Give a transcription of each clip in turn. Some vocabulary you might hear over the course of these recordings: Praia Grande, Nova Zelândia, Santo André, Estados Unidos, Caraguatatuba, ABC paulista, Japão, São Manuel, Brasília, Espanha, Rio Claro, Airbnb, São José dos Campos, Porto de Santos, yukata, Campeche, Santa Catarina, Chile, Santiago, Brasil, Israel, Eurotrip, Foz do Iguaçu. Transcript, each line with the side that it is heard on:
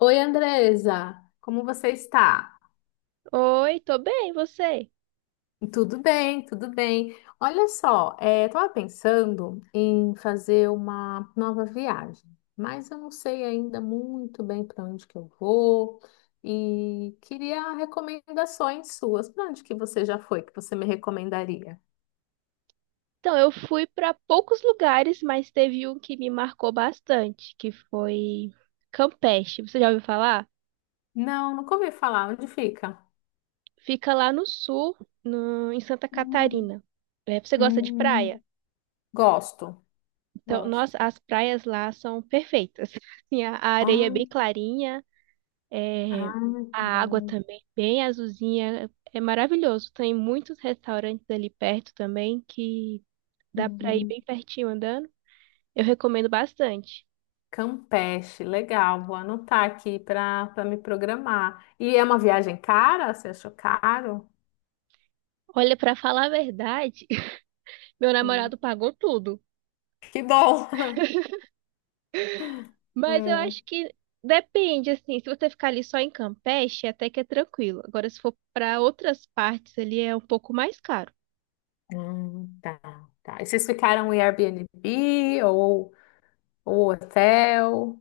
left: Oi, Andresa, como você está?
right: Oi, tô bem, e você?
left: Tudo bem, tudo bem. Olha só, estava pensando em fazer uma nova viagem, mas eu não sei ainda muito bem para onde que eu vou e queria recomendações suas. Para onde que você já foi que você me recomendaria?
right: Então, eu fui para poucos lugares, mas teve um que me marcou bastante, que foi Campeche. Você já ouviu falar?
left: Não, nunca ouvi falar. Onde fica?
right: Fica lá no sul, em Santa
left: Hum,
right: Catarina. É, você gosta de praia?
left: hum. Gosto,
right: Então,
left: gosto.
right: nossa, as praias lá são perfeitas. Assim, a areia é
left: Ah,
right: bem clarinha,
left: ah,
right: é, a
left: que
right: água
left: bom.
right: também bem azulzinha. É maravilhoso. Tem muitos restaurantes ali perto também que dá para ir
left: Uhum.
right: bem pertinho andando. Eu recomendo bastante.
left: Campeche, legal, vou anotar aqui para me programar. E é uma viagem cara? Você achou caro?
right: Olha, pra falar a verdade, meu
left: Hum.
right: namorado pagou tudo.
left: Que bom!
right: Mas eu
left: Hum,
right: acho que depende, assim, se você ficar ali só em Campeche, até que é tranquilo. Agora, se for pra outras partes ali, é um pouco mais caro.
left: tá, tá. E vocês ficaram em Airbnb ou hotel?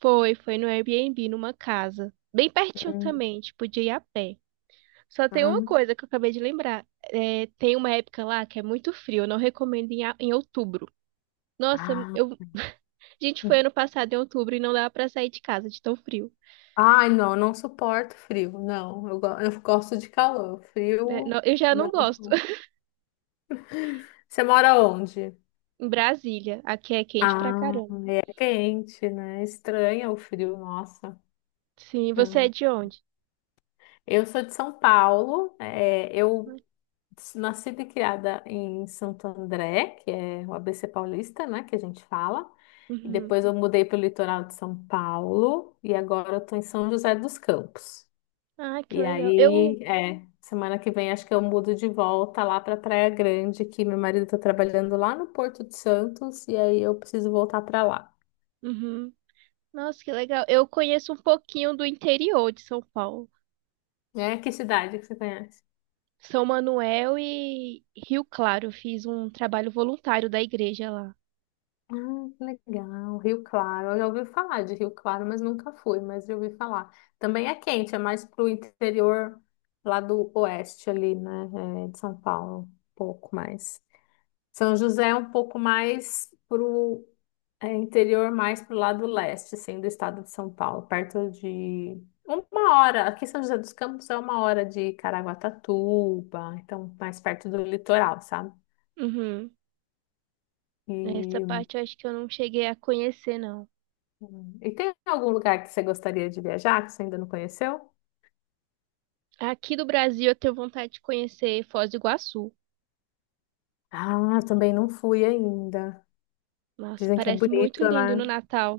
right: Foi no Airbnb, numa casa. Bem pertinho
left: Hum,
right: também, tipo, podia ir a pé. Só tem
left: ah,
right: uma coisa que eu acabei de lembrar. É, tem uma época lá que é muito frio, eu não recomendo em, em outubro. Nossa,
left: ah.
right: eu, a gente foi ano passado em outubro e não dava pra sair de casa de tão frio.
left: Ai, não, não suporto frio, não. Eu gosto de calor.
right: Né?
left: Frio,
right: Eu já não gosto.
left: não. Você mora onde?
right: Em Brasília. Aqui é quente pra
left: Ah,
right: caramba.
left: é quente, né? Estranha o frio, nossa.
right: Sim, você é de onde?
left: Eu sou de São Paulo, eu nasci e criada em Santo André, que é o ABC paulista, né, que a gente fala. E
right: Uhum.
left: depois eu mudei para o litoral de São Paulo e agora eu tô em São José dos Campos.
right: Ah, que
left: E
right: legal. Eu.
left: aí, semana que vem acho que eu mudo de volta lá para Praia Grande, que meu marido está trabalhando lá no Porto de Santos e aí eu preciso voltar para lá.
right: Uhum. Nossa, que legal. Eu conheço um pouquinho do interior de São Paulo.
left: É, que cidade que você conhece?
right: São Manuel e Rio Claro. Fiz um trabalho voluntário da igreja lá.
left: Ah, que legal. Rio Claro. Eu já ouvi falar de Rio Claro, mas nunca fui, mas já ouvi falar. Também é quente, é mais pro interior lá do oeste ali, né? De São Paulo, um pouco mais. São José é um pouco mais pro interior, mais pro lado leste, assim, do estado de São Paulo, perto de uma hora. Aqui em São José dos Campos é uma hora de Caraguatatuba, então mais perto do litoral, sabe?
right: Uhum. Essa
left: e
right: parte eu acho que eu não cheguei a conhecer, não.
left: E tem algum lugar que você gostaria de viajar que você ainda não conheceu?
right: Aqui do Brasil eu tenho vontade de conhecer Foz do Iguaçu.
left: Ah, também não fui ainda.
right: Nossa,
left: Dizem que é
right: parece
left: bonito,
right: muito lindo no
left: né?
right: Natal.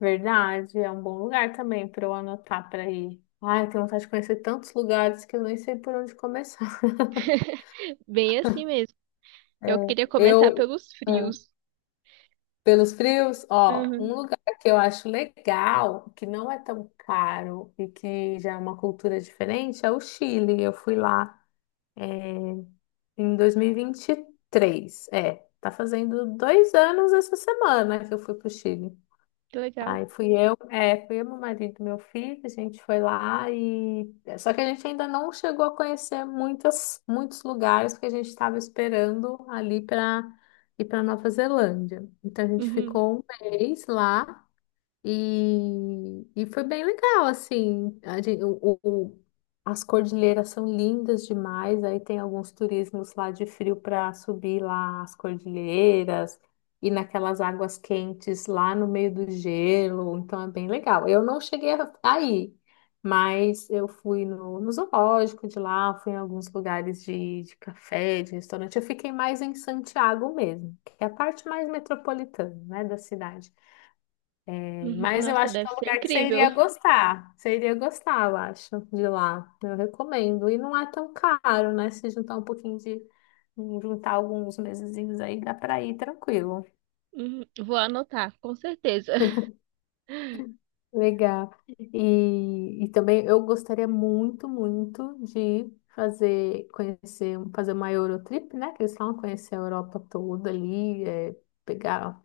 left: Verdade, é um bom lugar também para eu anotar para ir. Ai, eu tenho vontade de conhecer tantos lugares que eu nem sei por onde começar.
right: Bem assim mesmo. Eu
left: É,
right: queria começar
left: eu,
right: pelos
left: é,
right: frios.
left: pelos frios, ó, um lugar que eu acho legal, que não é tão caro e que já é uma cultura diferente, é o Chile. Eu fui lá. é, Em dois mil e vinte e três, é. Tá fazendo dois anos essa semana que eu fui pro Chile.
right: Que legal.
left: Aí fui eu, meu marido, meu filho, a gente foi lá e... Só que a gente ainda não chegou a conhecer muitas, muitos lugares porque a gente estava esperando ali para ir para Nova Zelândia. Então a gente
right: Uhum,
left: ficou um mês lá e foi bem legal, assim. A gente, o- as cordilheiras são lindas demais. Aí tem alguns turismos lá de frio para subir lá as cordilheiras e naquelas águas quentes lá no meio do gelo. Então é bem legal. Eu não cheguei aí, mas eu fui no zoológico de lá, fui em alguns lugares de café, de restaurante. Eu fiquei mais em Santiago mesmo, que é a parte mais metropolitana, né, da cidade.
right: uhum.
left: Mas eu
right: Nossa,
left: acho que é
right: deve
left: um
right: ser
left: lugar que você
right: incrível.
left: iria gostar. Você iria gostar, eu acho, de lá. Eu recomendo. E não é tão caro, né? Se juntar um pouquinho de. Juntar alguns mesezinhos aí, dá pra ir tranquilo.
right: Uhum, vou anotar, com certeza.
left: Legal. E também eu gostaria muito, muito de fazer, conhecer, fazer uma Eurotrip, né? Que eles falam conhecer a Europa toda ali, pegar,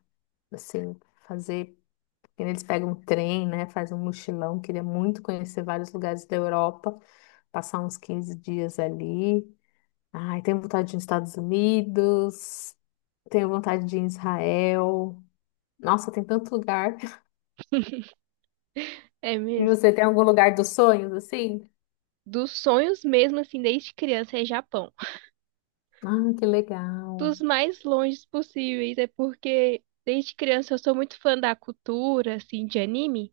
left: assim, fazer. Eles pegam um trem, né? Faz um mochilão. Queria muito conhecer vários lugares da Europa. Passar uns 15 dias ali. Ai, tenho vontade de ir nos Estados Unidos. Tenho vontade de ir em Israel. Nossa, tem tanto lugar.
right: É
left: E
right: mesmo.
left: você tem algum lugar dos sonhos assim?
right: Dos sonhos mesmo, assim, desde criança é Japão.
left: Ah, que legal.
right: Dos mais longes possíveis, é porque desde criança eu sou muito fã da cultura, assim, de anime.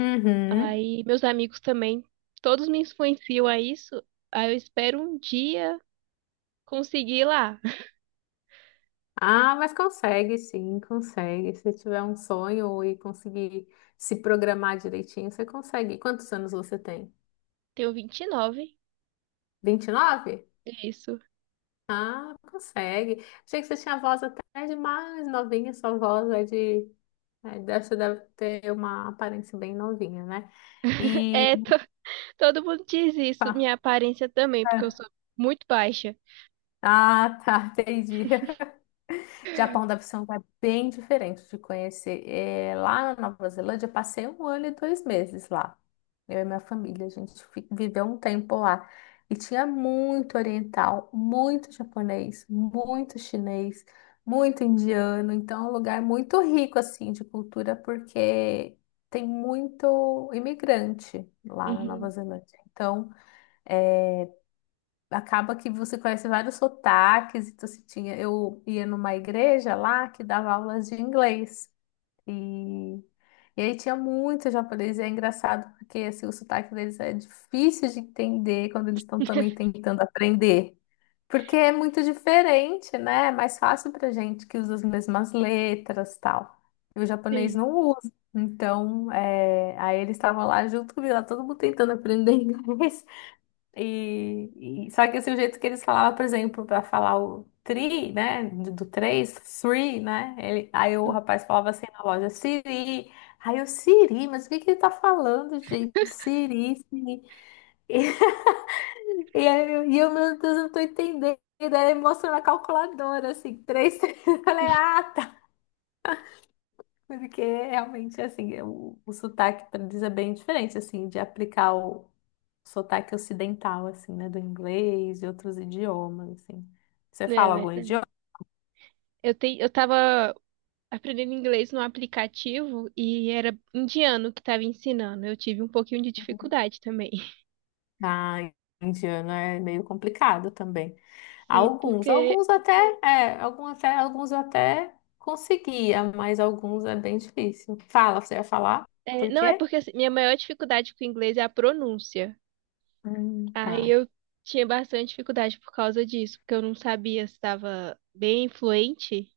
left: Uhum.
right: Aí meus amigos também, todos me influenciam a isso. Aí eu espero um dia conseguir ir lá.
left: Ah, mas consegue sim, consegue. Se tiver um sonho e conseguir se programar direitinho, você consegue. Quantos anos você tem?
right: Tenho 29,
left: 29?
right: é isso.
left: Ah, consegue. Achei que você tinha voz até de mais novinha, sua voz é de. É, dessa deve ter uma aparência bem novinha, né? E.
right: É, todo mundo diz isso.
left: Pá,
right: Minha aparência também, porque eu
left: é.
right: sou muito baixa.
left: Ah, tá, entendi. Japão deve ser um lugar bem diferente de conhecer. É, lá na Nova Zelândia, eu passei um ano e dois meses lá. Eu e minha família, a gente viveu um tempo lá. E tinha muito oriental, muito japonês, muito chinês, muito indiano. Então, é um lugar muito rico, assim, de cultura, porque tem muito imigrante lá na Nova
right: Uhum.
left: Zelândia. Então, acaba que você conhece vários sotaques. Então, assim, tinha, eu ia numa igreja lá que dava aulas de inglês. E, e aí tinha muito japonês. E é engraçado porque assim, o sotaque deles é difícil de entender quando eles estão também tentando aprender. Porque é muito diferente, né? É mais fácil pra gente que usa as mesmas letras tal. E o japonês
right: Sim.
left: não usa. Então, aí eles estavam lá junto comigo, lá todo mundo tentando aprender inglês. Só que assim, o jeito que eles falavam, por exemplo, para falar o tri, né, do três, three, né, ele, aí o rapaz falava assim na loja, Siri, aí eu, Siri, mas o que que ele tá falando, gente? Siri, Siri. E, aí eu, meu Deus, eu não tô entendendo. E daí ele mostrou na calculadora, assim, três, três, eu falei, ah, tá. Porque realmente, assim, o sotaque diz é bem diferente, assim, de aplicar o sotaque ocidental, assim, né? Do inglês e outros idiomas, assim. Você
right: É
left: fala algum
right: verdade.
left: idioma?
right: Eu tava aprendendo inglês no aplicativo e era indiano que tava ensinando. Eu tive um pouquinho de dificuldade também.
left: Ah, indiano é meio complicado também.
right: Sim,
left: Alguns,
right: porque.
left: alguns até, algum até, alguns eu até conseguia, mas alguns é bem difícil. Fala, você ia falar?
right: É,
left: Por
right: não, é
left: quê?
right: porque assim, minha maior dificuldade com o inglês é a pronúncia.
left: Tá.
right: Aí eu tinha bastante dificuldade por causa disso, porque eu não sabia se estava bem fluente,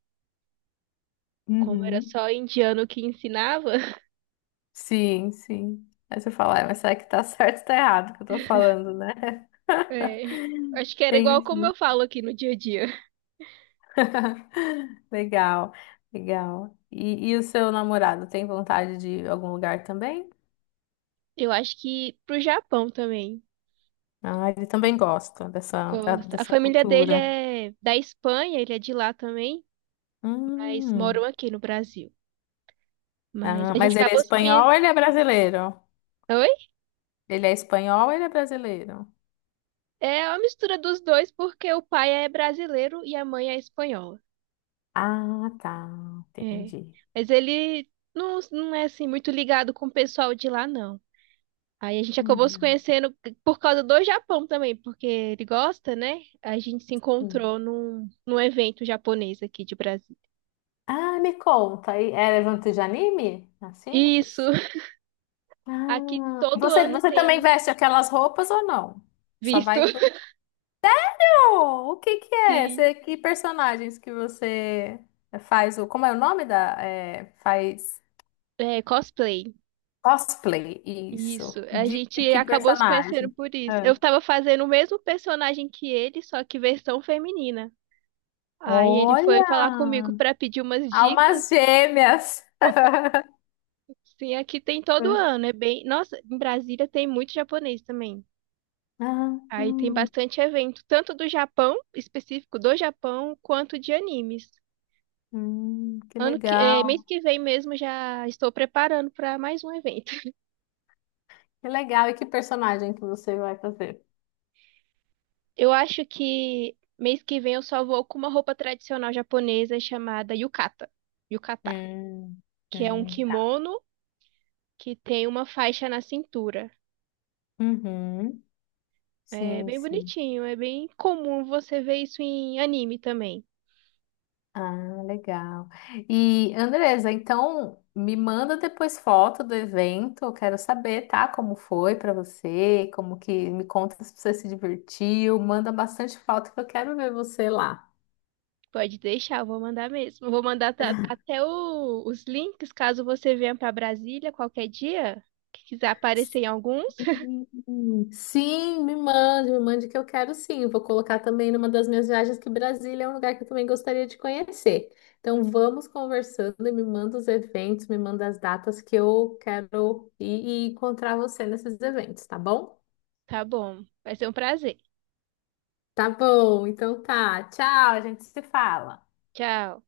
right: como era
left: Uhum.
right: só indiano que ensinava.
left: Sim, sim. Aí você fala, "É, mas será que tá certo ou tá errado o que eu tô falando, né?
right: É, acho que era igual como
left: Entendi.
right: eu falo aqui no dia a dia.
left: Legal, legal. E o seu namorado tem vontade de ir a algum lugar também?
right: Eu acho que pro Japão também.
left: Ah, ele também
right: É.
left: gosta dessa, da-
right: Gosta. A
left: dessa
right: família dele
left: cultura.
right: é da Espanha, ele é de lá também, mas moram
left: Hum,
right: aqui no Brasil. Mas
left: ah,
right: a gente
left: mas ele é
right: acabou se
left: espanhol
right: conhecendo.
left: ou ele é brasileiro?
right: Oi?
left: Ele é espanhol ou ele é brasileiro?
right: É uma mistura dos dois, porque o pai é brasileiro e a mãe é espanhola.
left: Ah, tá,
right: É.
left: entendi.
right: Mas ele não é assim muito ligado com o pessoal de lá, não. Aí a gente acabou se
left: Uhum.
right: conhecendo por causa do Japão também, porque ele gosta, né? A gente se encontrou num evento japonês aqui de Brasil.
left: Ah, me conta, e é evento de anime? Assim,
right: Isso,
left: essas?
right: aqui
left: Ah,
right: todo
left: você,
right: ano
left: você também
right: tem
left: veste aquelas roupas ou não? Só
right: visto.
left: vai. Oh, o que que é?
right: Sim.
left: Você, que personagens que você faz? Como é o nome da? Faz
right: É, cosplay.
left: cosplay, isso.
right: Isso. A
left: De
right: gente
left: que
right: acabou se conhecendo
left: personagem?
right: por isso.
left: Ah.
right: Eu tava fazendo o mesmo personagem que ele, só que versão feminina. Aí ele foi
left: Olha!
right: falar comigo pra pedir umas dicas
left: Almas
right: e
left: gêmeas!
right: sim, aqui tem todo ano, é bem, nossa, em Brasília tem muito japonês também.
left: Ah,
right: Aí tem
left: hum,
right: bastante evento, tanto do Japão, específico do Japão, quanto de animes.
left: que legal,
right: Mês que vem mesmo já estou preparando para mais um evento.
left: que legal. E que personagem que você vai fazer?
right: Eu acho que mês que vem eu só vou com uma roupa tradicional japonesa chamada yukata,
left: Hum,
right: que é um
left: tá.
right: kimono que tem uma faixa na cintura.
left: Uhum,
right: É
left: sim,
right: bem
left: sim.
right: bonitinho, é bem comum você ver isso em anime também.
left: Ah, legal. E Andresa, então me manda depois foto do evento, eu quero saber, tá? Como foi pra você, como que me conta se você se divertiu, manda bastante foto que eu quero ver você lá.
right: Pode deixar, eu vou mandar mesmo. Eu vou mandar até os links caso você venha para Brasília qualquer dia, que quiser aparecer em alguns.
left: Sim, sim, me mande que eu quero sim. Eu vou colocar também numa das minhas viagens que Brasília é um lugar que eu também gostaria de conhecer. Então vamos conversando e me manda os eventos, me manda as datas que eu quero ir e encontrar você nesses eventos, tá bom?
right: Tá bom, vai ser um prazer.
left: Tá bom, então tá. Tchau, a gente se fala.
right: Tchau.